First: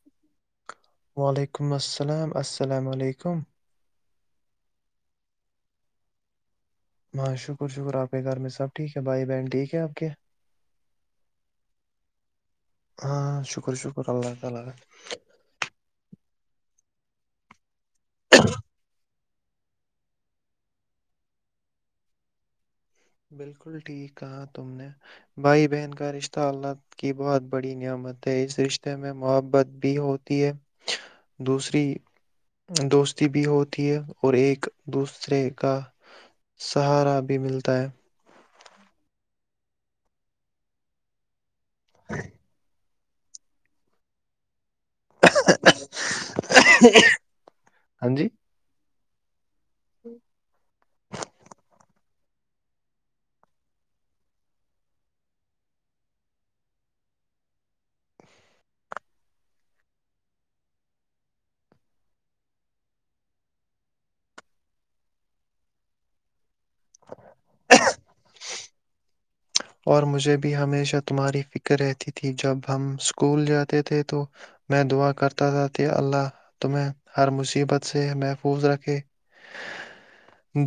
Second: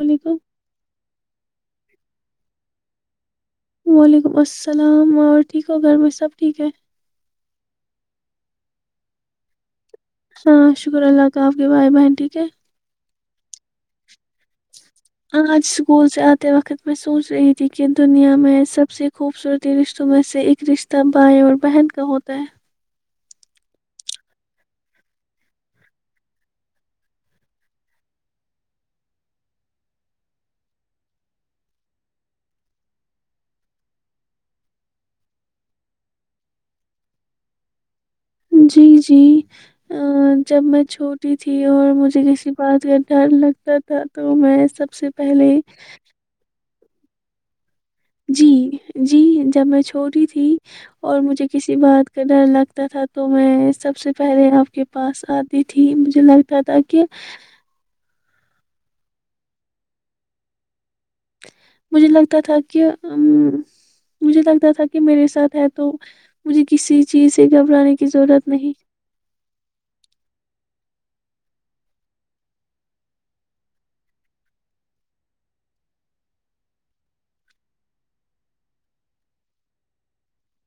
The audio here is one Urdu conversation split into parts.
وعلیکم وعلیکم السلام سلام السلام علیکم وعلیکم السلام اور ٹھیک ہو گھر میں سب ٹھیک ہے ہاں شکر شکر آپ کے گھر میں سب ٹھیک ہے بھائی بہن ٹھیک ہے آپ کے شکر اللہ کا اپ کے بھائی بھائی ٹھیک ہیں ہاں شکر شکر اللہ تعالیٰ کا آج اسکول سے آ وقت میں سوچ رہی تھی کہ کہ دنیا میں سب سے خوبصورتی رشتوں میں سے ایک رشتہ بھائ اور بہن کا ہوتا ہے بالکل ٹھیک کہا تم نے بھائی بہن کا رشتہ اللہ کی بہت بڑی نعمت ہے اس رشتے میں محبت بھی ہوتی ہے دوسری دوستی بھی ہوتی ہے اور ایک دوسرے کا سہارا بھی ملتا ہے جی جی جب میں چھوٹی تھی اور مجھے کسی بات ڈر لگتا تھا تو میں سب سب سے پہلے ہ [unintelligible] جی جی جب میں چھوٹی تھی اور مجھے کسی بات ڈر لگتا تھا تو میں سب سے پہلے آپ کے پاس آتی تھی مجھے لگتا تھا کہ مجھے لگتا تھا کہ ا مجھے لگتا تھا کہ میرے ساتھ ہے تو [unintelligible] مجھے کسی چیز سے گھبرانے کی ضرورت نہیں اور مجھے بھی ہمیشہ تمہاری فکر رہتی تھی جب ہم اسکول جاتے تھے تو میں دعا کرتا تھا کہے اللہ تمہیں ہر مصیبت سے محفوظ رکھے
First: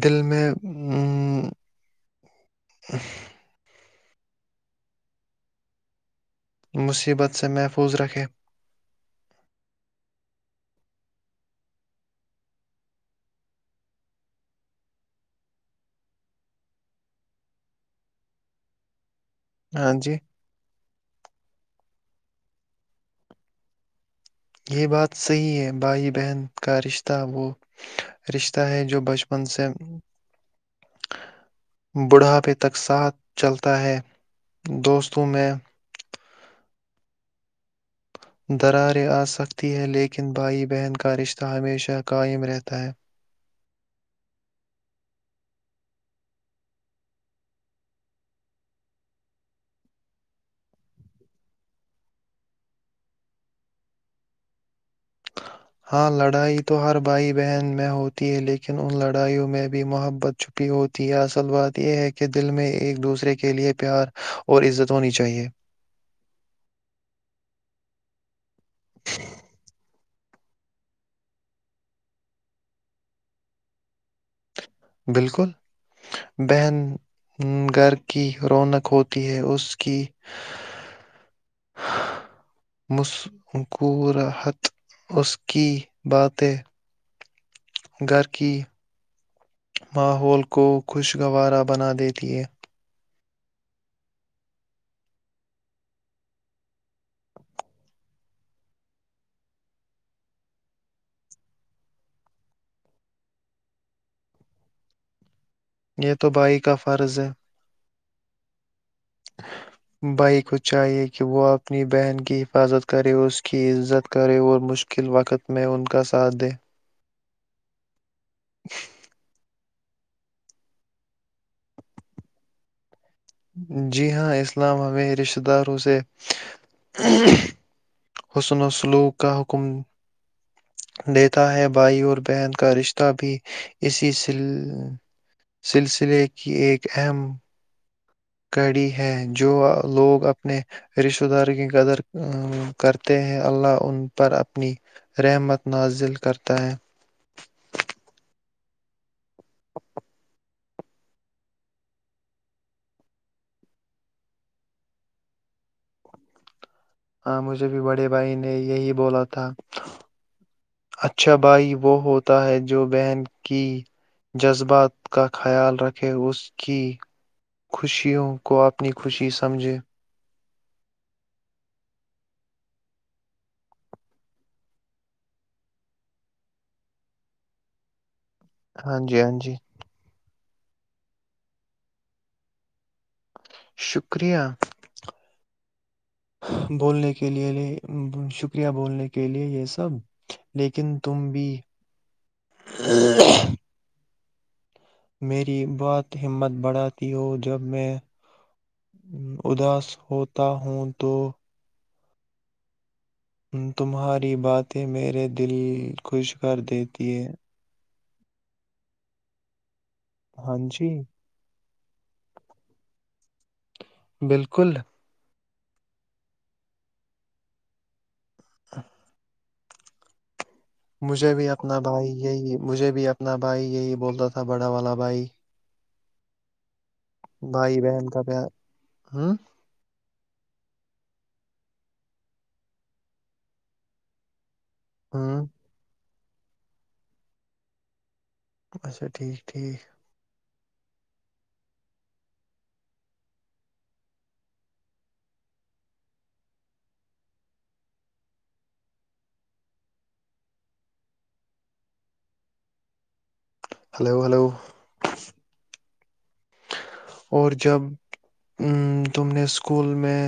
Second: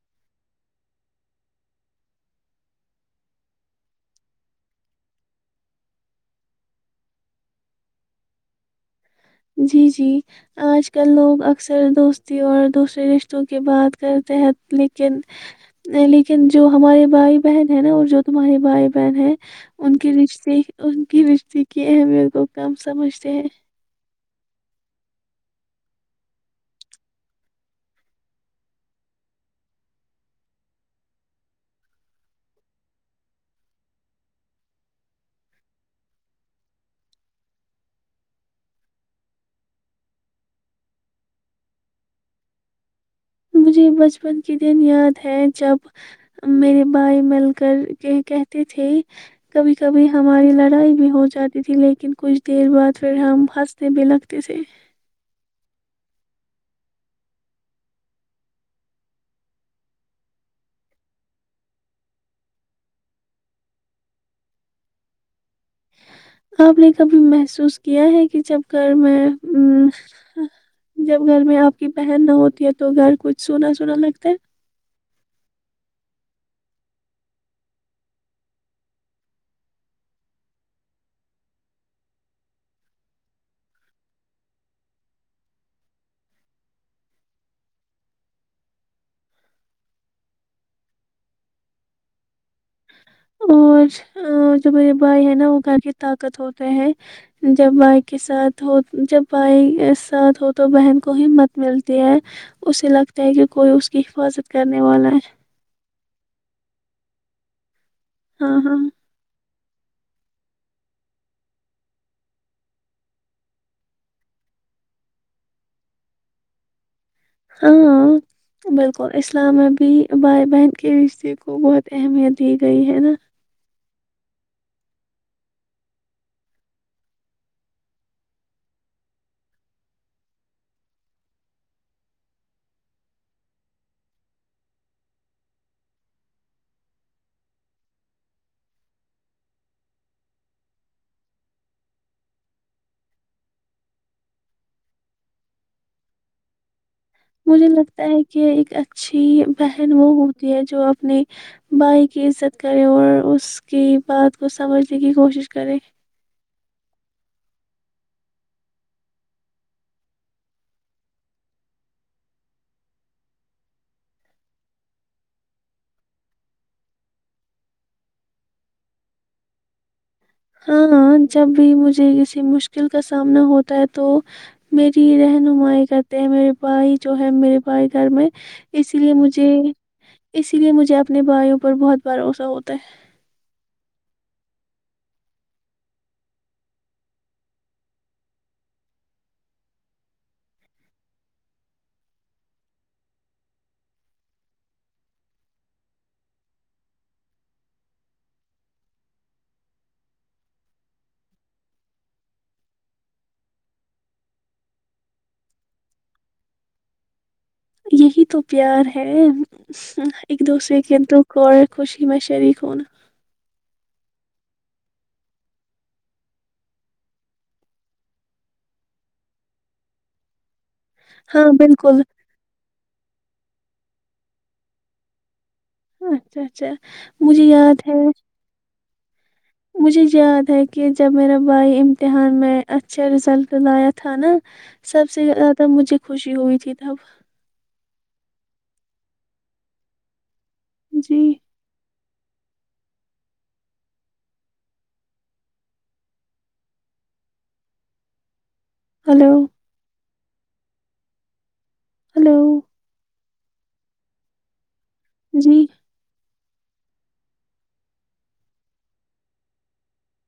دل میں ہ ا [unintelligible] مصیبت سے محفوظ رکھے جی جی آج کل لوگ اکثر دوستی اور دوسرے رشتوں کے بات کرتے ہیں لیکن لیکن جو ہمارے بھائی بہن ہے نا اور جو تمہارے بھائی بہن ہے ہاں ان کے جی رش ان کی رشتے کی اہمیت کو کم سمجھتے ہیں [unintelligible] یہ بات صحیح ہے بھائی بہن کا رشتہ وہ رشتہ ہے جو بچپن سے بڑھاپے تک ساتھ چلتا ہے دوستوں میں دراریں آ سکتی ہیں لیکن بھائی بہن کا رشتہ ہمیشہ قائم رہتا ہے مجھے بچپن کے دن یاد ہے جب میرے بھائی مل کر کہتے تھے کبھی کبھی ہماری لڑائی بھی ہو جاتی تھی لیکن کچھ دیر بعد پھر ہم ہنستے بھی لگتے تھے ہاں لڑائی تو ہر بھائی بہن میں ہوتی ہے لیکن ان لڑائیوں میں بھی محبت چھپی ہوتی ہے اصل بات یہ ہے کہ دل میں ایک دوسرے کے لیئے پیار اور عزت ہونی چاہیے آپ نے کبھی محسوس کیا ہے کہ جب کرھر میں ا جب گھر میں آپ کی بہن نہ ہوتی ہے تو گھر کچھ سنا سونا لگتا ہے [unintelligible] بالکل بہن گھر کی رونق ہوتی ہے اس کی مسکورت اس کی باتیں گھر کی ماحول کو خوشگوارا بنا دیتی ہے [unintelligible] اور جو میرے بھائی ہے نا وہ گھر کی طاقت ہوتا ہے جب بھائی کے ساتھ ہو جب بھائی ساتھ ہو تو بہن کو ہی مت ملتی ہے اسے لگتا ہے کہ کوئی اس کی حفاظت کرنے والا ہے یہ تو بائی کا فرض ہے ہاں ہاں بھائی کو چاہیئے کہ وہ اپنی بہن کی حفاظت کرے اس کی عزت کرے اور مشکل وقت میں ان کا ساتھ دے ہاں بالکل اسلام میں بھی بھائی بہن کے رشتے کو بہت اہمیت دی گئی ہے نا جی ہاں اسلام ہمیں رشتہ داروں سے حسن و سلوک کا حکم دیتا ہے بھائی اور بہن کا رشتہ بھی اسی سلسلے کی ایک اہم کڑی ہے جو لوگ اپنے رشتہ داروں کی قدر کرتے ہیں اللہ ان پر اپنی رحمت نزل کرتا ہے مجھے لگتا ہے کہ ایک اچھی بہن وہ ہوتی ہے جو اپنے بھائی کی عزت کرے اور اس کی بات کو سمجھنے کی کوشش کرے ہاں مجھے بھی بڑے بھائی نے یہی بولا تھا اچھا بھائی وہ ہوتا ہے جو بہن کی جذبات کا خیال رکھے اس کی خوشیوں کو اپنی خوشی سمجھے ہاں جب بھی مجھے کسی مشکل کا سامنا ہوتا ہے تو میری رہنمائی کرتے ہیں میرے بھائی جو ہے میرے بھائی گھر میں اس ہاں لیے جی ہاں مجھے جی اسی لیے مجھے اپنے بھائیوں پر بہت بھروسہ ہوتا ہے شکریہ بولنے کے لیے شکریہ بولنے کے لیے یہ سب لیکن تم بھی [unintelligible] میری بہت ہمت بڑھاتی ہو جب میں اداس ہوتا ہوں تو تمہاری باتیں میرے دل خوش کر دیتی ہے یہی تو پیار ہے ہ ایک ہاں دوسرے جی کے انترکھ اور خوشی میں شریک ہوں ن بالکل ا [unintelligible] مجھے ہاں بھی اپنا بالکل بھائی یہی مجھے بھی اپنا نہ بھائی یہی بولتا تھا بڑا والا بھائی اچھا اچھا مجھے بھائی یاد ہے بہن کا پیار ہوں مجھے یاد ہے کہ جب میرا بھائی امتحان میں اچھا رزلٹ لایا تھا نا سب سے ہوں زیادہ مجھے خوشی ہوئی تھی تب اچھا ٹھیک ٹھیک جی ہلو ہلو ہلو ہلو جی اور جب تم نے اسکول میں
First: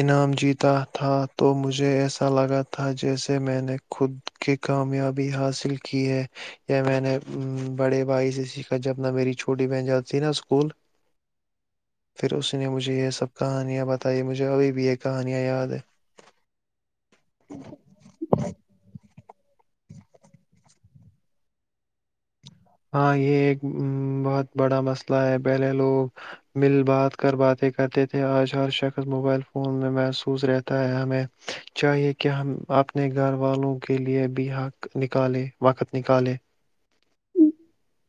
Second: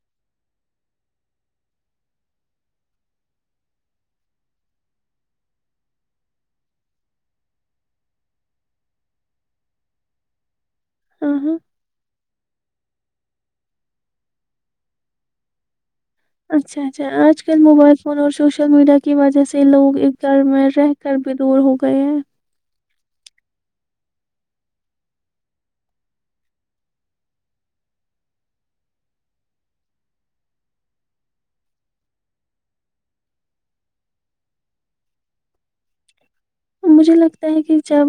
انعام جیتا تھا تو مجھے ایسا لگا تھا جیسے میں نے خود کی کامیابی حاصل کی ہے یا میں نے بڑے بھائی سے سیکھا جبنا میری چھوٹی بہن جاتی تھی نا اسکول ہاں ہاں پھر اس نے مجھے یہ سا سب کہانیاں بتائی مجھے ابھی بھی یہ کہانیاں یاد ہے اچھا اچھا آج کل موبائل فون اور سوشل میڈیا کی وجہ سے لوگ ایک گھر میں رہ کر بھی دور ہو گئے ہیں ہاں یہ ایک بہت بڑا مسئلہ ہے پہلے لوگ مل بات کر باتیں کرتے تھے آج ہر شخص موبائل فون میں محسوس رہتا ہے ہمیں چاہیے کہ ہم اپنے گھر والوں کے لیے بھی حق نکالے وقت نکالے مجھے لگتا ہے کہ جب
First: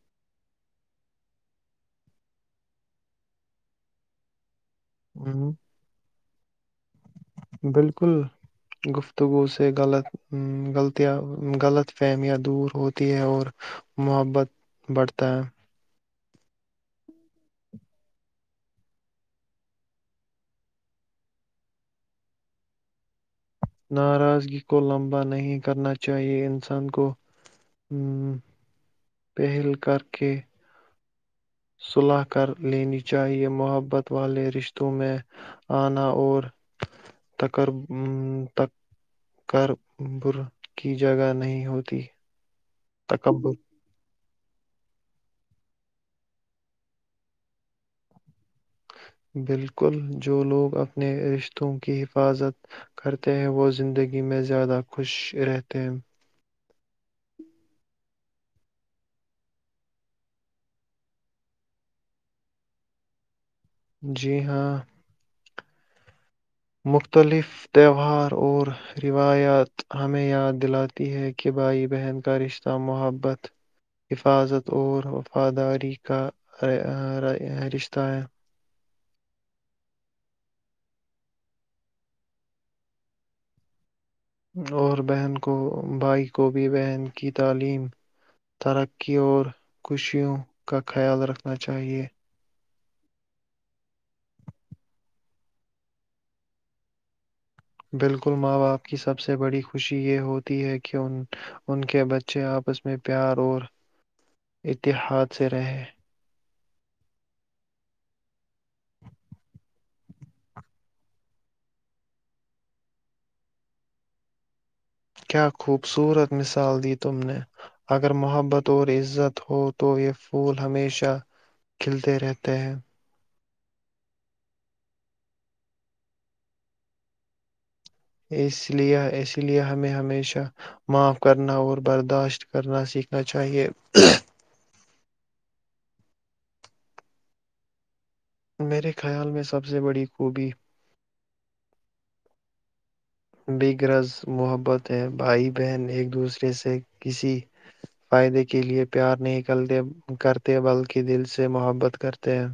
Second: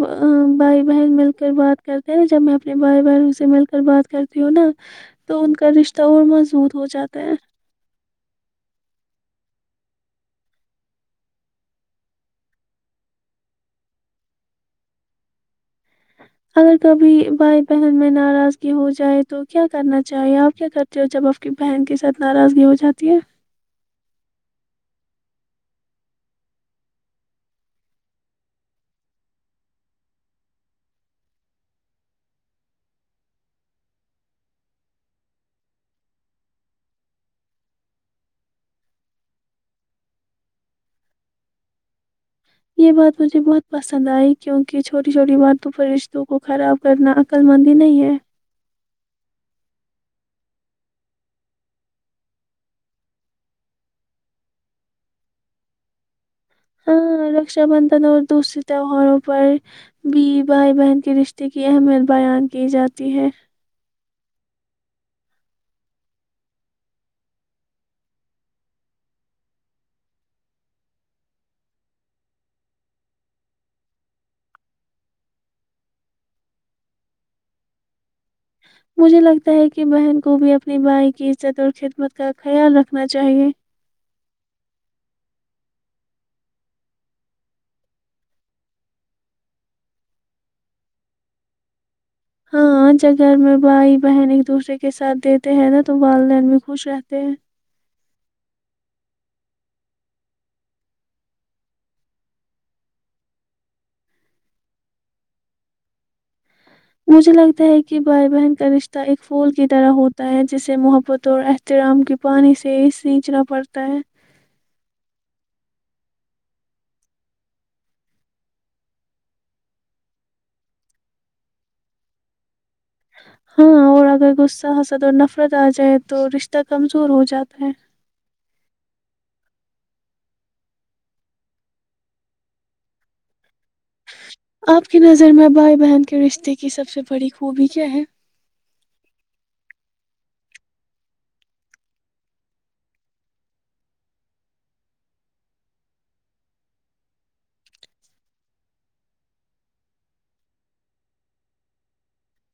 بھائی بہن مل کر بات کرتے ہیں ن جب میں اپنے بھائی بہن سے مل کر بات کرتی ہوں نا تو ہم، ان کا رشتہ وہ محود ہو جاتا ہیں بالکل گفتگو سے غلط غلطیاں غلط فہمیاں دور ہوتی ہے اور محبت بڑھتا ہے اگر کبھی بھائی بہن میں ناراضگی ہو جائے تو کیا کرنا چاہیے آپ کیا کرتے ہو جب آپ کی بہن کے ساتھ ناراضگی ہو جاتی ہے ناراضگی کو لمبا نہیں کرنا چاہیے انسان کو ہ پہل کر کے صلح کر لینی چاہیئے محبت والے رشتوں میں آنا اور تکربر کی جگہ نہیں ہوتی یہ بات مجھے تکبر بہت پسند آئی کیونکہ چھوٹی چھوٹی باتوں پر رشتوں کو خراب کرنا عقل مندی نہیں ہے بالکل جو لوگ اپنے رشتوں کی حفاظت کرتے ہیں وہ زندگی میں زیادہ خوش رہتے ہیں ہاں رکشا بندھن اور دوسرے تہوہاروں پر بھی بھائی بہن کے رشتے کی اہمیت بیان کی جاتی ہے جی ہاں مختلف تہوار اور روایات ہمیں یاد دلاتی ہے کہ بھائی بہن کا رشتہ محبت حفاظت اور وفاداری کا رشتہ ہے مجھے لگتا ہے کہ بہن کو بھی اپنی بھائی کی عزت اور خدمت کا خیال رکھنا چاہیے اور بہن کو بھائی کو بھی بہن کی تعلیم ترقی اور خوشیوں کا خیال رکھنا چاہیے ہاں جب گھر میں بھائی بہن ایک دوسرے کے ساتھ دیتے ہیں نا تو والدین بھی خوش رہتے ہیں بالکل ماں باپ کی سب سے بڑی خوشی یہ ہوتی ہے کہ ان کے بچے آپس میں پیار اور اتحاد سے رہیں مجھے لگتا ہے کہ بھائی بہن کا رشتہ ایک پھول کی طرح ہوتا ہے جسے محبت اور احترام کے پانی سے سینچنا پڑتا ہے کیا خوبصورت مثال دی تم نے اگر محبت اور عزت ہو تو یہ پھول ہمیشہ کھلتے رہتے ہیں ہاں اور اگر غصہ حصد اور نفرت آ جائے تو رشتہ کمزور ہو جاتا ہے اس لئے اس لئے ہمیں ہمیشہ معاف کرنا اور برداشت کرنا سیکھنا چاہیئے آپ کی نظر میں بھائی بہن کے رشتے کی سب سے بڑی خوبی کیا ہے میرے خیال میں سب سے بڑی خوبی ب گرز محبت ہے بھائی بہن ایک دوسرے سے کسی فائدے کے لیے پیار نہیںکلتے کرتے بلکہ دل سے محبت کرتے ہیں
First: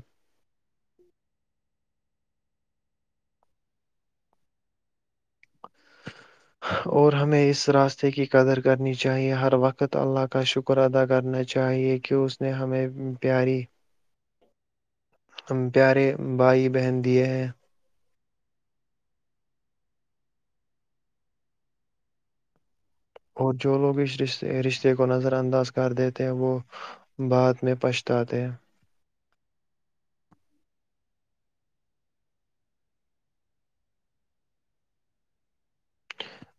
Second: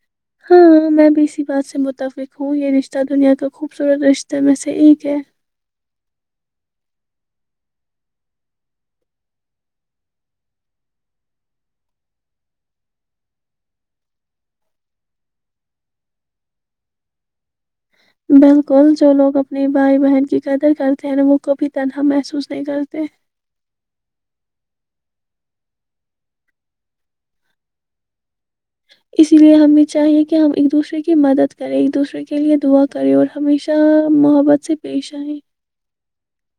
ہاں ہاں میں بھی اسی بات سے متفق ہوں یہ رشتہ دنیا کا خوبصورت رشتے میں سے ایک ہے اور ہمیں اس راستے کی قدر کرنی چاہیے ہر وقت اللہ کا شکر ادا کرنا چاہیے کہ اس نے ہمیں پیاری پیارے بھائی بہن دیے ہیں بالکل جو لوگ اپنی بھائی بہن کی قدر کرتے ہیں نا وہ کبھی تنہا محسوس نہیں کرتے اور جو لوگ اس رشتے رشتے کو نظر انداز کر دیتے ہیں وہ بعد میں پچھتاتے ہیں اسی لیے ہمیں چاہیے کہ ہم ایک دوسرے کی مدد کریں ایک دوسرے کے لئے دعا کریں اور ہمیشہ محبت سے پیش آئیں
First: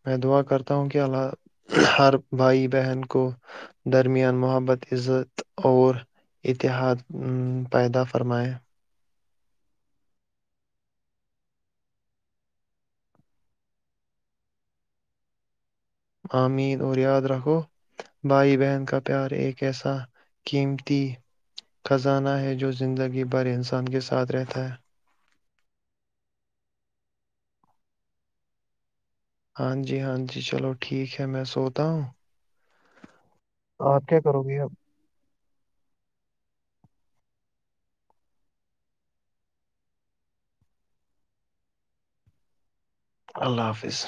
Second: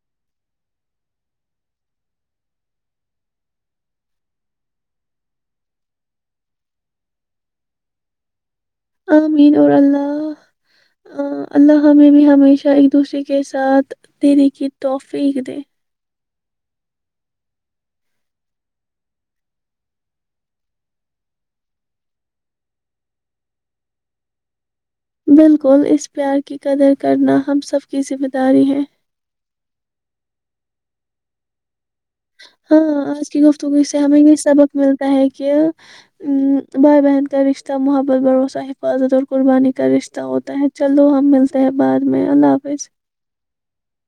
میں دعا کرتا ہوں کہ اللہ ہر بھائی بہن کو درمیان محبت عزت اور اتحاد پیدا فرمائے آمین اور اللہ اللہ ہمیں بھی ہمیشہ ایک دوسرے کے ساتھ دیر کی توحفیق دے آمین اور یاد رکھو بھائی بہن کا پیار ایک ایسا قیمتی خزانہ ہے جو زندگی بھر انسان کے ساتھ رہتا ہے بالکل اس پیار کی قدر کرنا ہم سب کی ذمہ داری ہے ہاں جی ہاں جی چلو ٹھیک ہے میں سو ہاں آج کی گفتگو سے آپ ہمیں کیا یہ کرو گے اب سبق ملتا ہے کہ بھائی بہن کا رشتہ محبت بھروسہ حفاظت اور قربانی کا رشتہ ہوتا ہے چلو ہم ملتے ہیں بعد میں اللہ حافظ اللہ حافظ